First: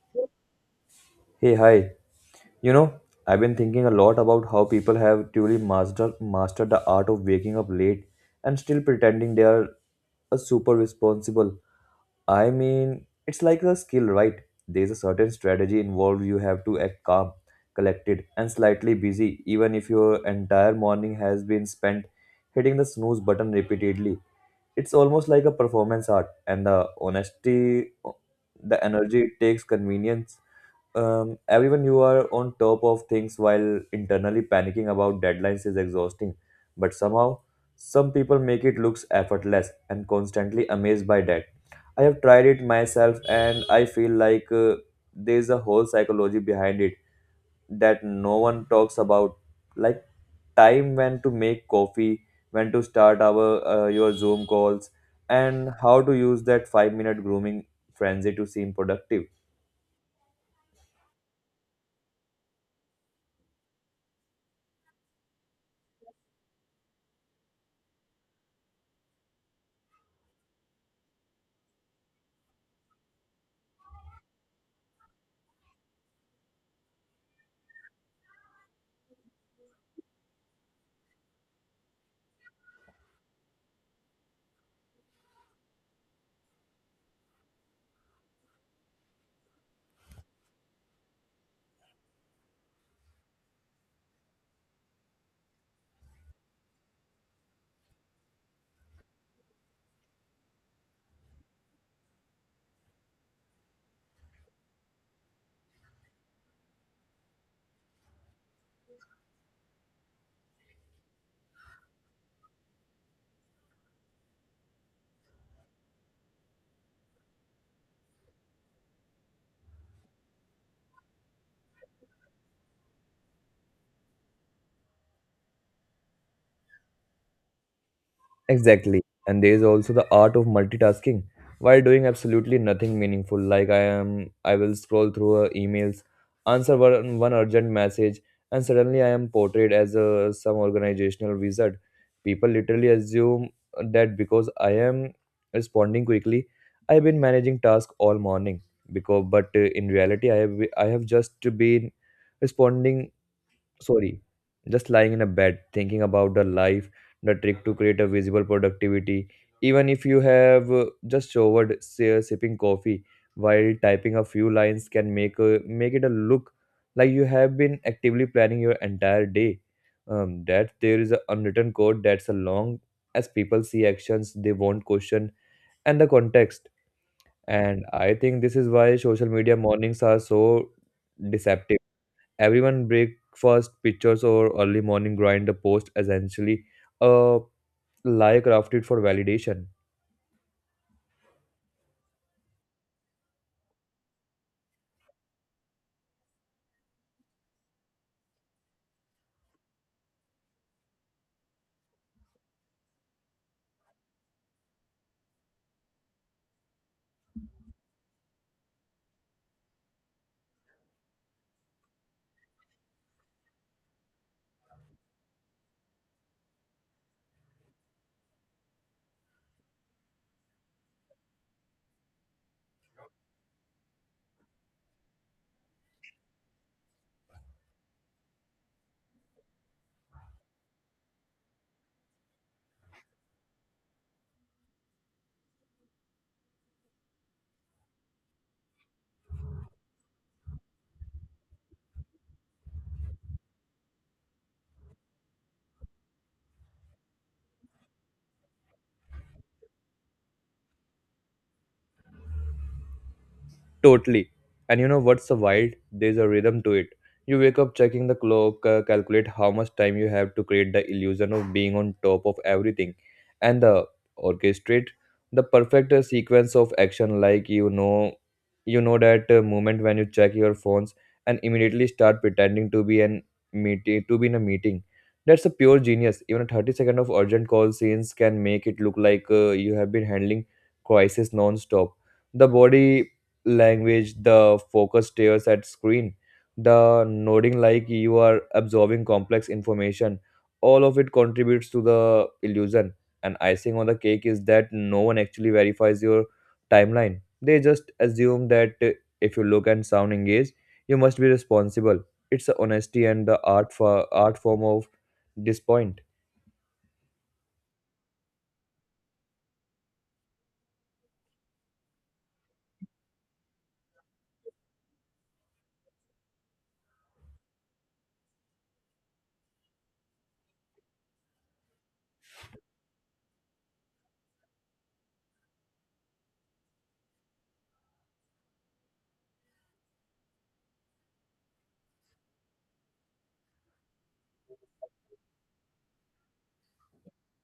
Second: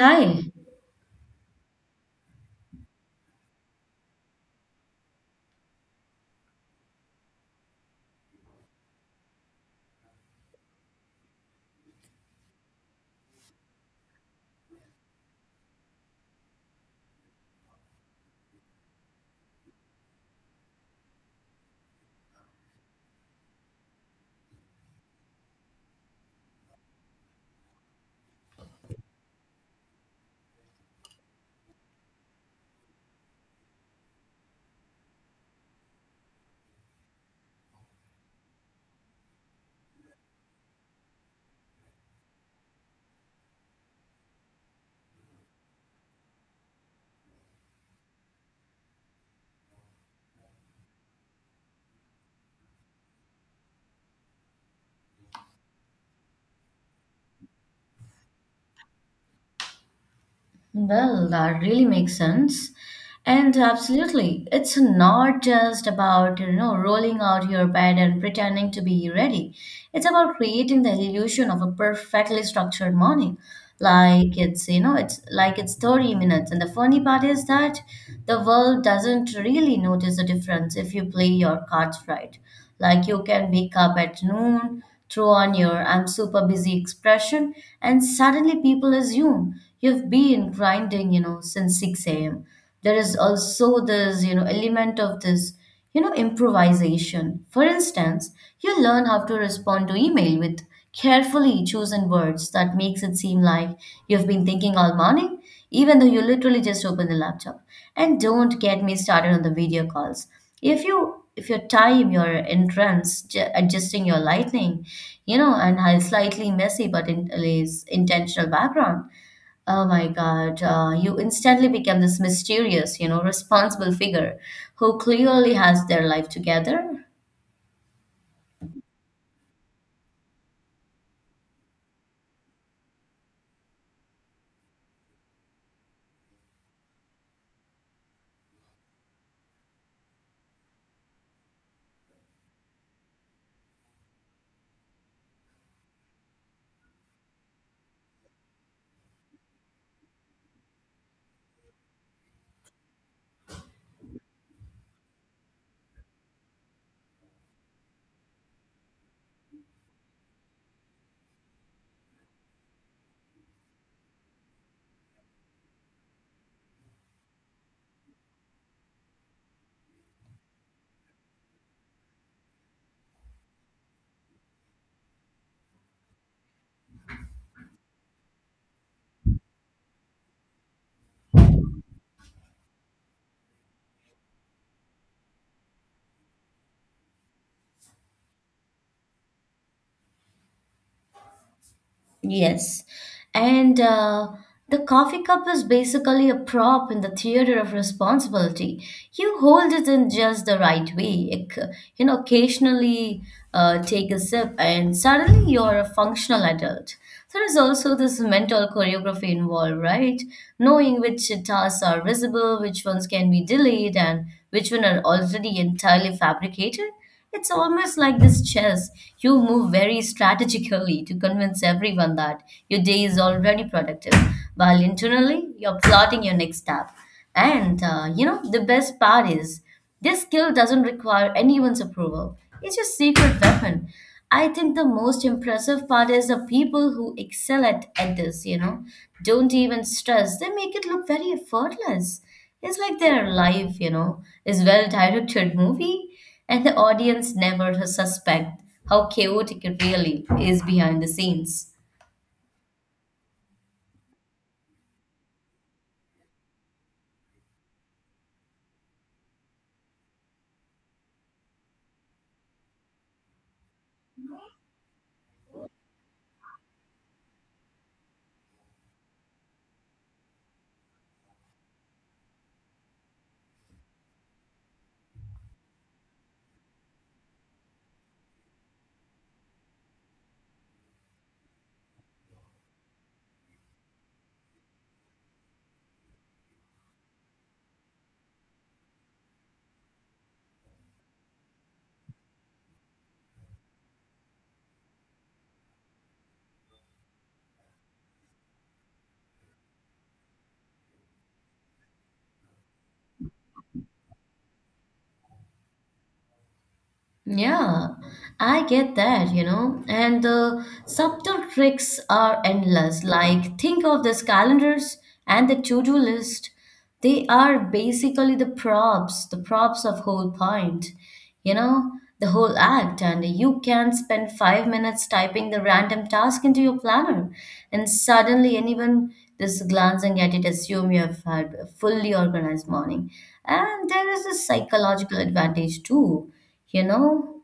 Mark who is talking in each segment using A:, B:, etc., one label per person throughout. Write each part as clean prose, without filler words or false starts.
A: Hi.
B: Hey, hi. You know, I've been thinking a lot about how people have truly mastered the art of waking up late and still pretending they are a super responsible. I mean, it's like a skill, right? There's a certain strategy involved. You have to act calm, collected, and slightly busy, even if your entire morning has been spent hitting the snooze button repeatedly. It's almost like a performance art, and the honesty, the energy it takes, convenience everyone you are on top of things while internally panicking about deadlines is exhausting, but somehow some people make it looks effortless and constantly amazed by that. I have tried it myself and I feel like, there's a whole psychology behind it that no one talks about, like time, when to make coffee, when to start our your zoom calls, and how to use that 5-minute grooming frenzy to seem productive.
A: Well, that really makes sense. And absolutely, it's not just about, you know, rolling out your bed and pretending to be ready. It's about creating the illusion of a perfectly structured morning. Like it's, you know, it's like it's 30 minutes. And the funny part is that the world doesn't really notice the difference if you play your cards right. Like you can wake up at noon throw on your I'm super busy expression, and suddenly people assume you've been grinding, you know, since 6 a.m. There is also this, you know, element of this, you know, improvisation. For instance, you learn how to respond to email with carefully chosen words that makes it seem like you've been thinking all morning even though you literally just open the laptop. And don't get me started on the video calls. If your time your entrance, adjusting your lighting, you know, and a slightly messy but in, is intentional background, oh my God, you instantly become this mysterious, you know, responsible figure who clearly has their life together.
B: Exactly. And there is also the art of multitasking while doing absolutely nothing meaningful. Like I will scroll through emails, answer one urgent message, and suddenly I am portrayed as some organizational wizard. People literally assume that because I am responding quickly, I've been managing tasks all morning. Because, but In reality, I have just been responding, sorry, just lying in a bed thinking about the life. The trick to create a visible productivity, even if you have just showered, sipping coffee while typing a few lines, can make make it a look like you have been actively planning your entire day. Um, that there is an unwritten code that's a long as people see actions, they won't question, and the context. And I think this is why social media mornings are so deceptive. Everyone breakfast pictures or early morning grind, the post essentially a lie crafted for validation.
A: Yes. And the coffee cup is basically a prop in the theater of responsibility. You hold it in just the right way. You know, occasionally take a sip, and suddenly you're a functional adult. There is also this mental choreography involved, right? Knowing which tasks are visible, which ones can be delayed, and which one are already entirely fabricated. It's almost like this chess. You move very strategically to convince everyone that your day is already productive, while internally you're plotting your next step. And you know, the best part is this skill doesn't require anyone's approval, it's your secret weapon. I think the most impressive part is the people who excel at this, you know, don't even stress. They make it look very effortless. It's like their life, you know, is well directed movie, and the audience never suspect how chaotic it really is behind the scenes.
B: Totally. And you know what's so wild? There's a rhythm to it. You wake up checking the clock, calculate how much time you have to create the illusion of being on top of everything, and the orchestrate the perfect sequence of action. Like you know that moment when you check your phones and immediately start pretending to be an meeting to be in a meeting. That's a pure genius. Even a 30 second of urgent call scenes can make it look like you have been handling crisis non-stop. The body language, the focus stares at screen, the nodding like you are absorbing complex information. All of it contributes to the illusion. And icing on the cake is that no one actually verifies your timeline. They just assume that if you look and sound engaged, you must be responsible. It's the honesty and the art for art form of disappoint.
A: Yeah, I get that, you know. And the subtle tricks are endless. Like, think of these calendars and the to-do list. They are basically the props of whole point, you know, the whole act. And you can spend 5 minutes typing the random task into your planner, and suddenly anyone just glancing at it assume you have had a fully organized morning. And there is a psychological advantage too, you know?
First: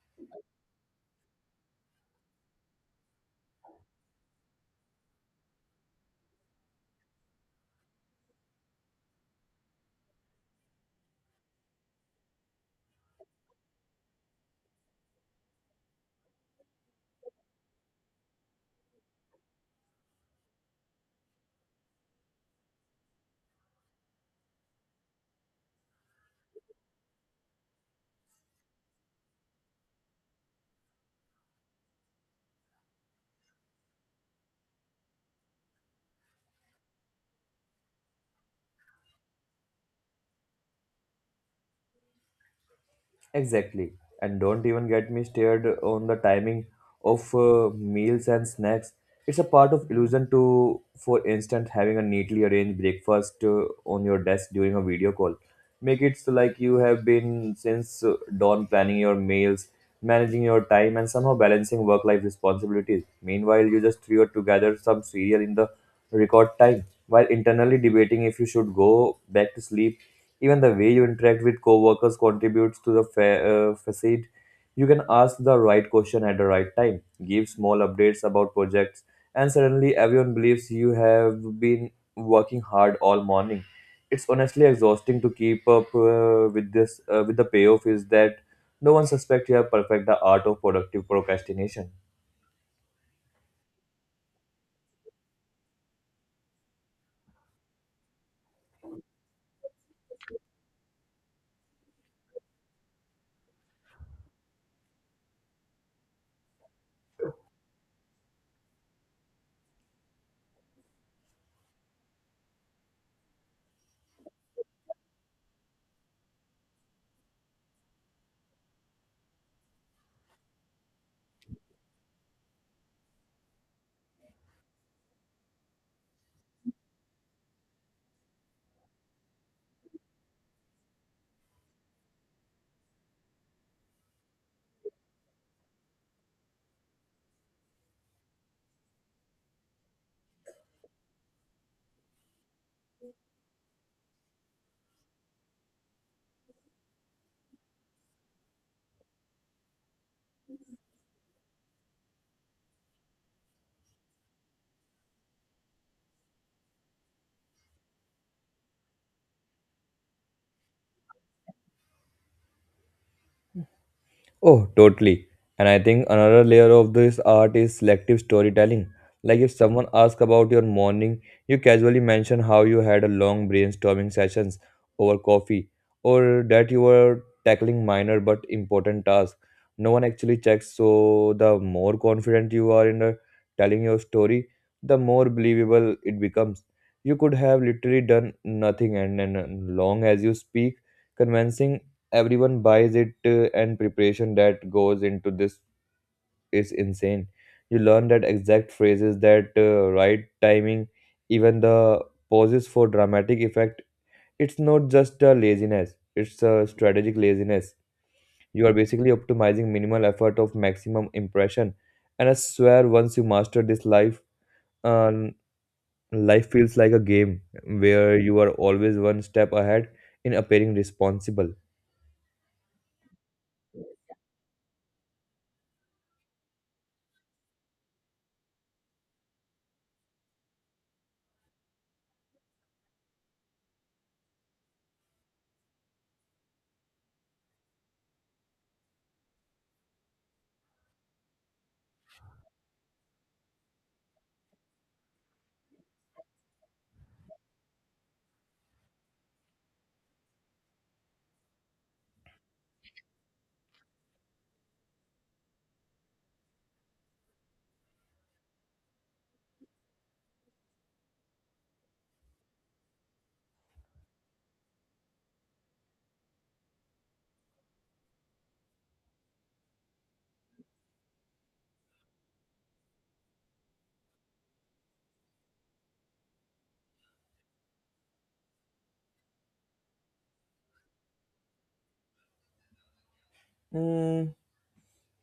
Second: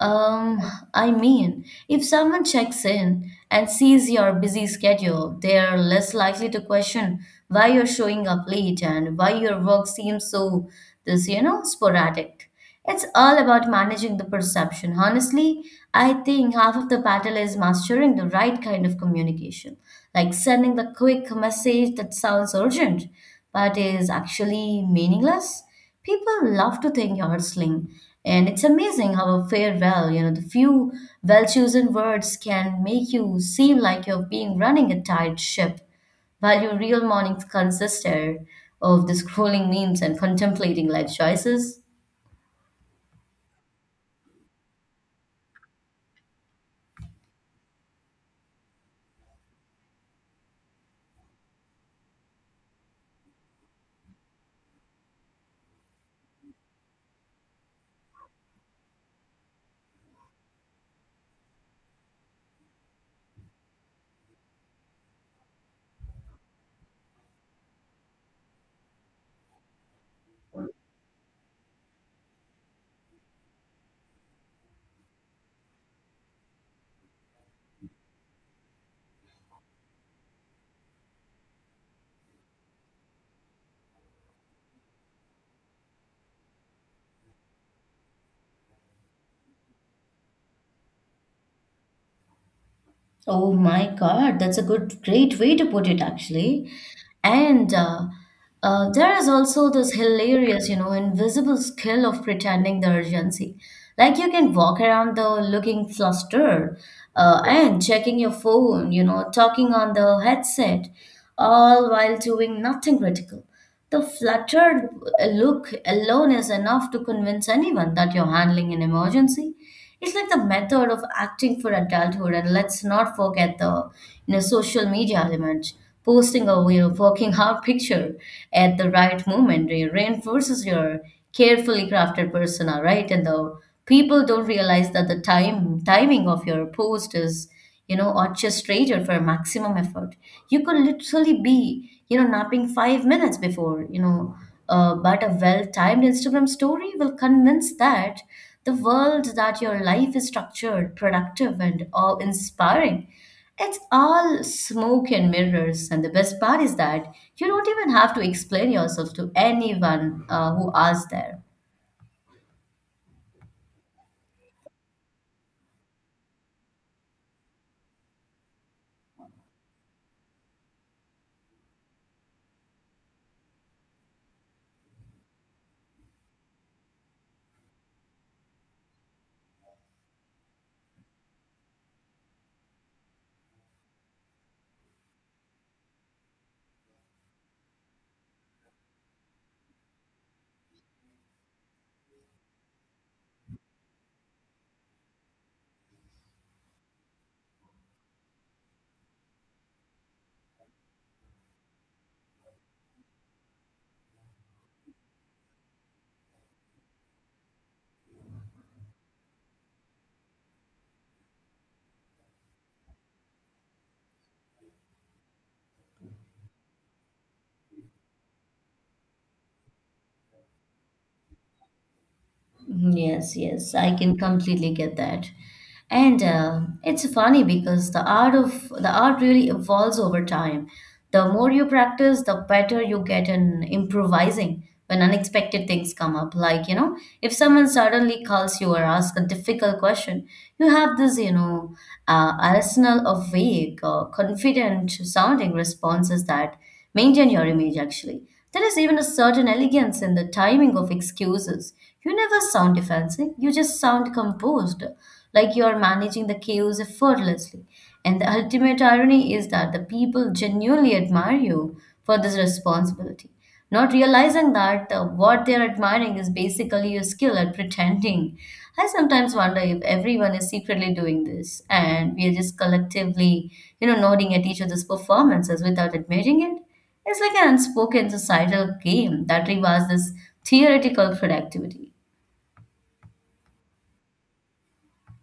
A: Um, I mean, if someone checks in and sees your busy schedule, they are less likely to question why you're showing up late and why your work seems so this, you know, sporadic. It's all about managing the perception. Honestly, I think half of the battle is mastering the right kind of communication, like sending the quick message that sounds urgent but is actually meaningless. People love to think you're hustling, and it's amazing how a farewell, you know, the few well chosen words can make you seem like you're being running a tight ship, while your real mornings consisted of the scrolling memes and contemplating life choices.
B: Exactly. And don't even get me started on the timing of meals and snacks. It's a part of illusion to, for instance, having a neatly arranged breakfast on your desk during a video call. Make it so like you have been since dawn planning your meals, managing your time, and somehow balancing work life responsibilities. Meanwhile, you just threw together some cereal in the record time while internally debating if you should go back to sleep. Even the way you interact with coworkers contributes to the facade. You can ask the right question at the right time, give small updates about projects, and suddenly everyone believes you have been working hard all morning. It's honestly exhausting to keep up with this. With the payoff is that no one suspects you have perfect the art of productive procrastination.
A: Oh my God, that's a good, great way to put it, actually. And there is also this hilarious, you know, invisible skill of pretending the urgency. Like you can walk around the looking flustered and checking your phone, you know, talking on the headset, all while doing nothing critical. The fluttered look alone is enough to convince anyone that you're handling an emergency. It's like the method of acting for adulthood, and let's not forget the, you know, social media element. Posting a, you know, working out picture at the right moment reinforces your carefully crafted persona, right? And the people don't realize that the time timing of your post is, you know, orchestrated for maximum effort. You could literally be, you know, napping 5 minutes before, you know, but a well-timed Instagram story will convince that the world that your life is structured, productive, and awe-inspiring. It's all smoke and mirrors, and the best part is that you don't even have to explain yourself to anyone who asks there.
B: Oh, totally. And I think another layer of this art is selective storytelling. Like if someone asks about your morning, you casually mention how you had a long brainstorming sessions over coffee, or that you were tackling minor but important tasks. No one actually checks, so the more confident you are in telling your story, the more believable it becomes. You could have literally done nothing, and then long as you speak convincing, everyone buys it. Uh, and preparation that goes into this is insane. You learn that exact phrases, that right timing, even the pauses for dramatic effect. It's not just a laziness, it's a strategic laziness. You are basically optimizing minimal effort of maximum impression, and I swear once you master this um, life feels like a game where you are always one step ahead in appearing responsible.
A: Mhm. Yes, yes, I can completely get that. And it's funny because the art really evolves over time. The more you practice, the better you get in improvising when unexpected things come up. Like, you know, if someone suddenly calls you or asks a difficult question, you have this, you know, arsenal of vague or confident sounding responses that maintain your image actually. There is even a certain elegance in the timing of excuses. You never sound defensive, you just sound composed, like you are managing the chaos effortlessly. And the ultimate irony is that the people genuinely admire you for this responsibility, not realizing that what they're admiring is basically a skill at pretending. I sometimes wonder if everyone is secretly doing this and we are just collectively, you know, nodding at each other's performances without admitting it. It's like an unspoken societal game that rewards this theoretical productivity.
B: Mm,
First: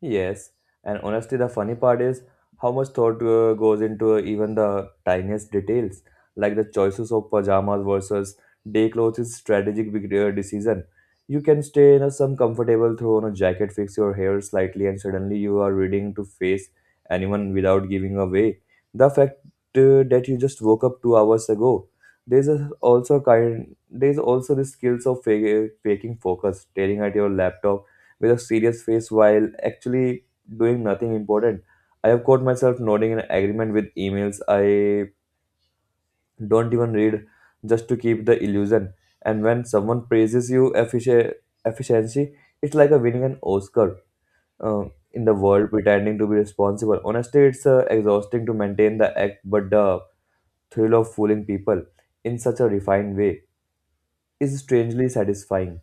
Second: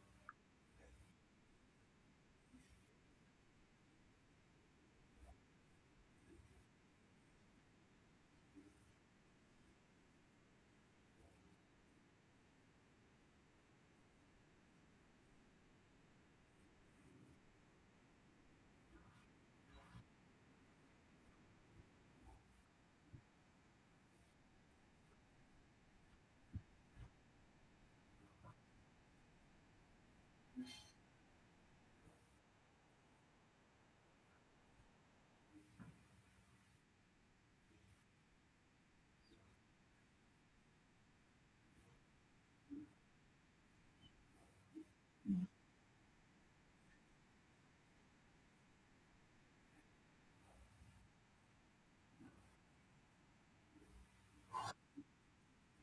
B: yes, and honestly, the funny part is how much thought goes into even the tiniest details, like the choices of pajamas versus day clothes is strategic big decision. You can stay in a some comfortable, throw on a jacket, fix your hair slightly, and suddenly you are reading to face anyone without giving away the fact that you just woke up 2 hours ago. There's a, also kind. There's also the skills of faking focus, staring at your laptop with a serious face while actually doing nothing important. I have caught myself nodding in agreement with emails I don't even read just to keep the illusion. And when someone praises you efficiency, it's like a winning an Oscar uh, in the world pretending to be responsible. Honestly, it's exhausting to maintain the act, but the thrill of fooling people in such a refined way is strangely satisfying.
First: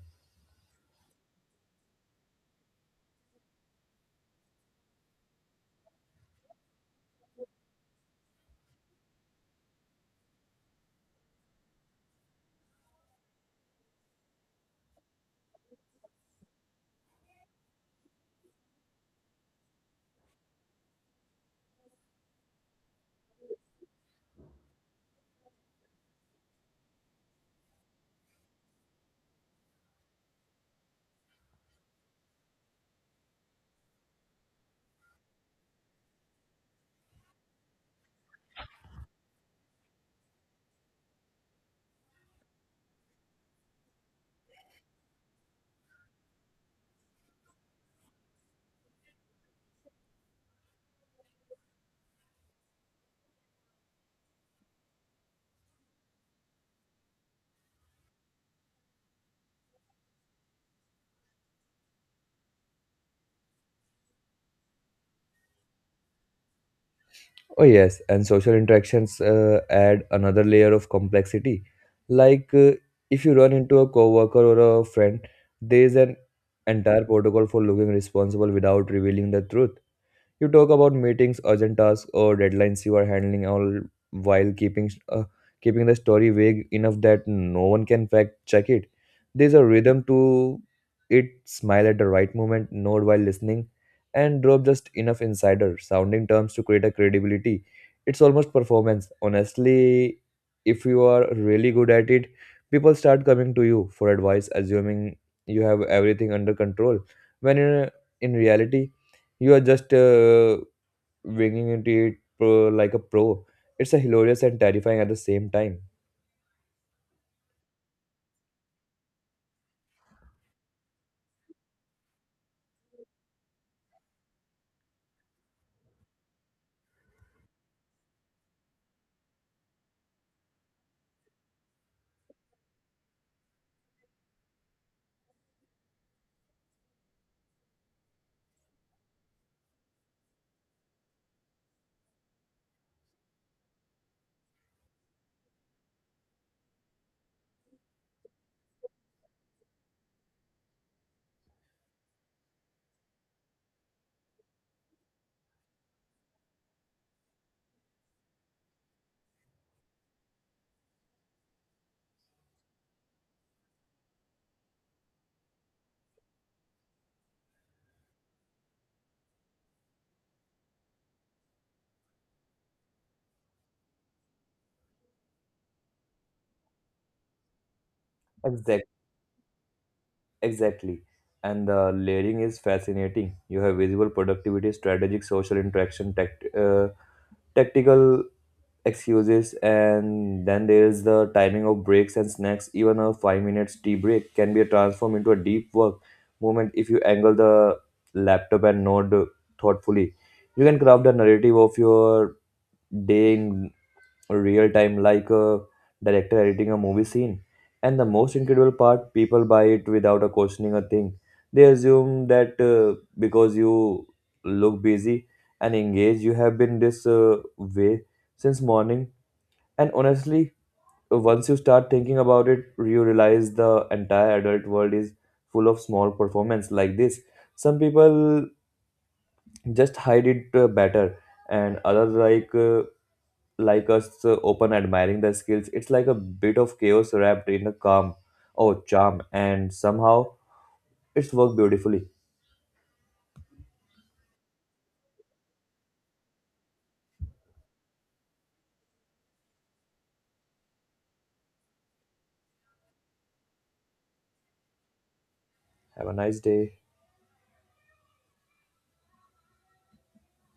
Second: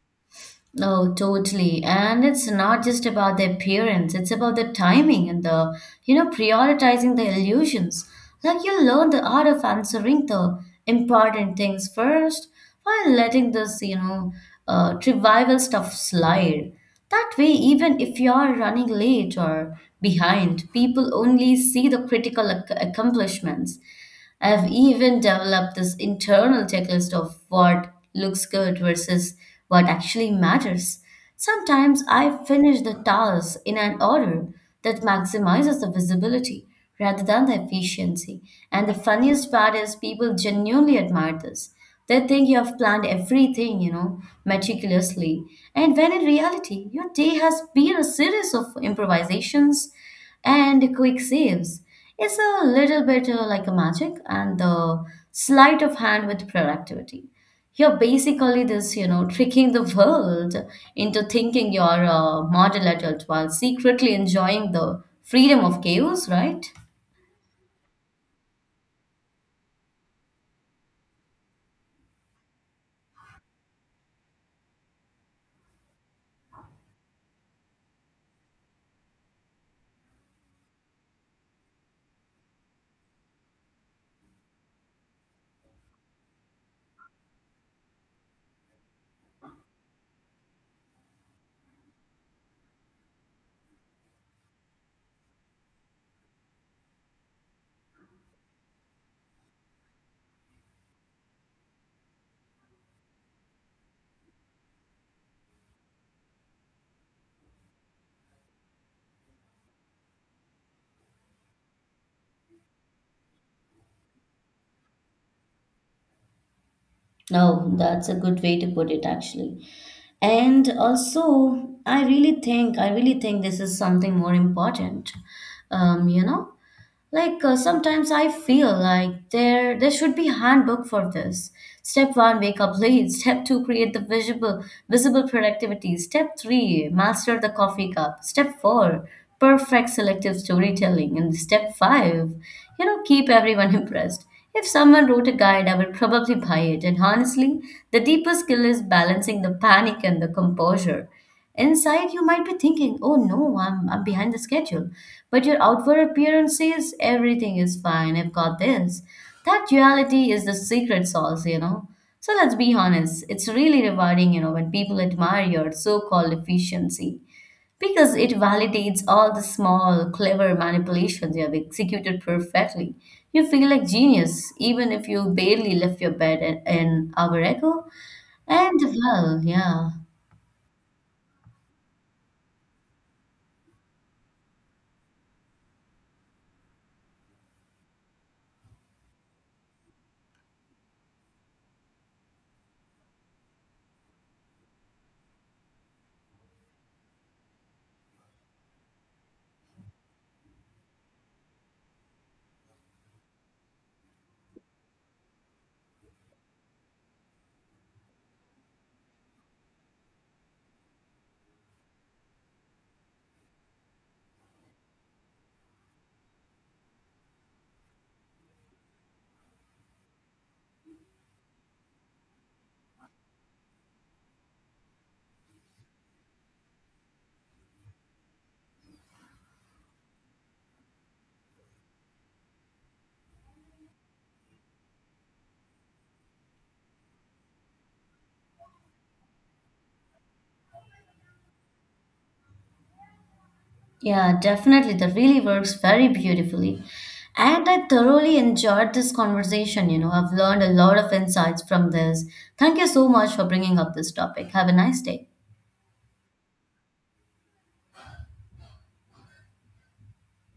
A: Oh, totally. And it's not just about the appearance, it's about the timing and the, you know, prioritizing the illusions. Like you learn the art of answering the important things first while letting this, you know, trivial stuff slide. That way, even if you're running late or behind, people only see the critical accomplishments. I've even developed this internal checklist of what looks good versus what actually matters. Sometimes I finish the tasks in an order that maximizes the visibility rather than the efficiency. And the funniest part is people genuinely admire this. They think you have planned everything, you know, meticulously. And when in reality, your day has been a series of improvisations and quick saves. It's a little bit like a magic and the sleight of hand with productivity. You're basically this, you know, tricking the world into thinking you're a model adult while secretly enjoying the freedom of chaos, right?
B: Oh, yes, and social interactions add another layer of complexity. Like if you run into a coworker or a friend, there is an entire protocol for looking responsible without revealing the truth. You talk about meetings, urgent tasks, or deadlines you are handling, all while keeping the story vague enough that no one can fact check it. There's a rhythm to it. Smile at the right moment, nod while listening, and drop just enough insider sounding terms to create a credibility. It's almost performance. Honestly, if you are really good at it, people start coming to you for advice, assuming you have everything under control. When in, in reality, you are just winging into it pro like a pro. It's a hilarious and terrifying at the same time.
A: No, that's a good way to put it, actually. And also, I really think this is something more important. You know, like, sometimes I feel like there should be handbook for this. Step one, wake up late. Step two, create the visible productivity. Step three, master the coffee cup. Step four, perfect selective storytelling. And step five, you know, keep everyone impressed. If someone wrote a guide, I would probably buy it. And honestly, the deeper skill is balancing the panic and the composure. Inside, you might be thinking, oh no, I'm behind the schedule. But your outward appearance says everything is fine, I've got this. That duality is the secret sauce, you know. So let's be honest, it's really rewarding, you know, when people admire your so called efficiency because it validates all the small, clever manipulations you have executed perfectly. You feel like genius, even if you barely left your bed an hour ago. And
B: Exact,
A: well, yeah.
B: exactly. And the layering is fascinating. You have visible productivity, strategic social interaction, tactical excuses, and then there is the timing of breaks and snacks. Even a 5 minutes tea break can be transformed into a deep work moment if you angle the laptop and nod thoughtfully. You can craft a narrative of your day in real time, like a director editing a movie scene. And the most incredible part, people buy it without a questioning a thing. They assume that because you look busy and engaged, you have been this way since morning. And honestly, once you start thinking about it, you realize the entire adult world is full of small performance like this. Some people just hide it better, and others like us open admiring the skills. It's like a bit of chaos wrapped in a calm or charm, and somehow it's worked beautifully.
A: Yeah, definitely. That really works very beautifully. And I thoroughly enjoyed this conversation. You know, I've learned a lot of insights from this. Thank you so much for bringing up this topic. Have a nice day.
B: Have a nice day.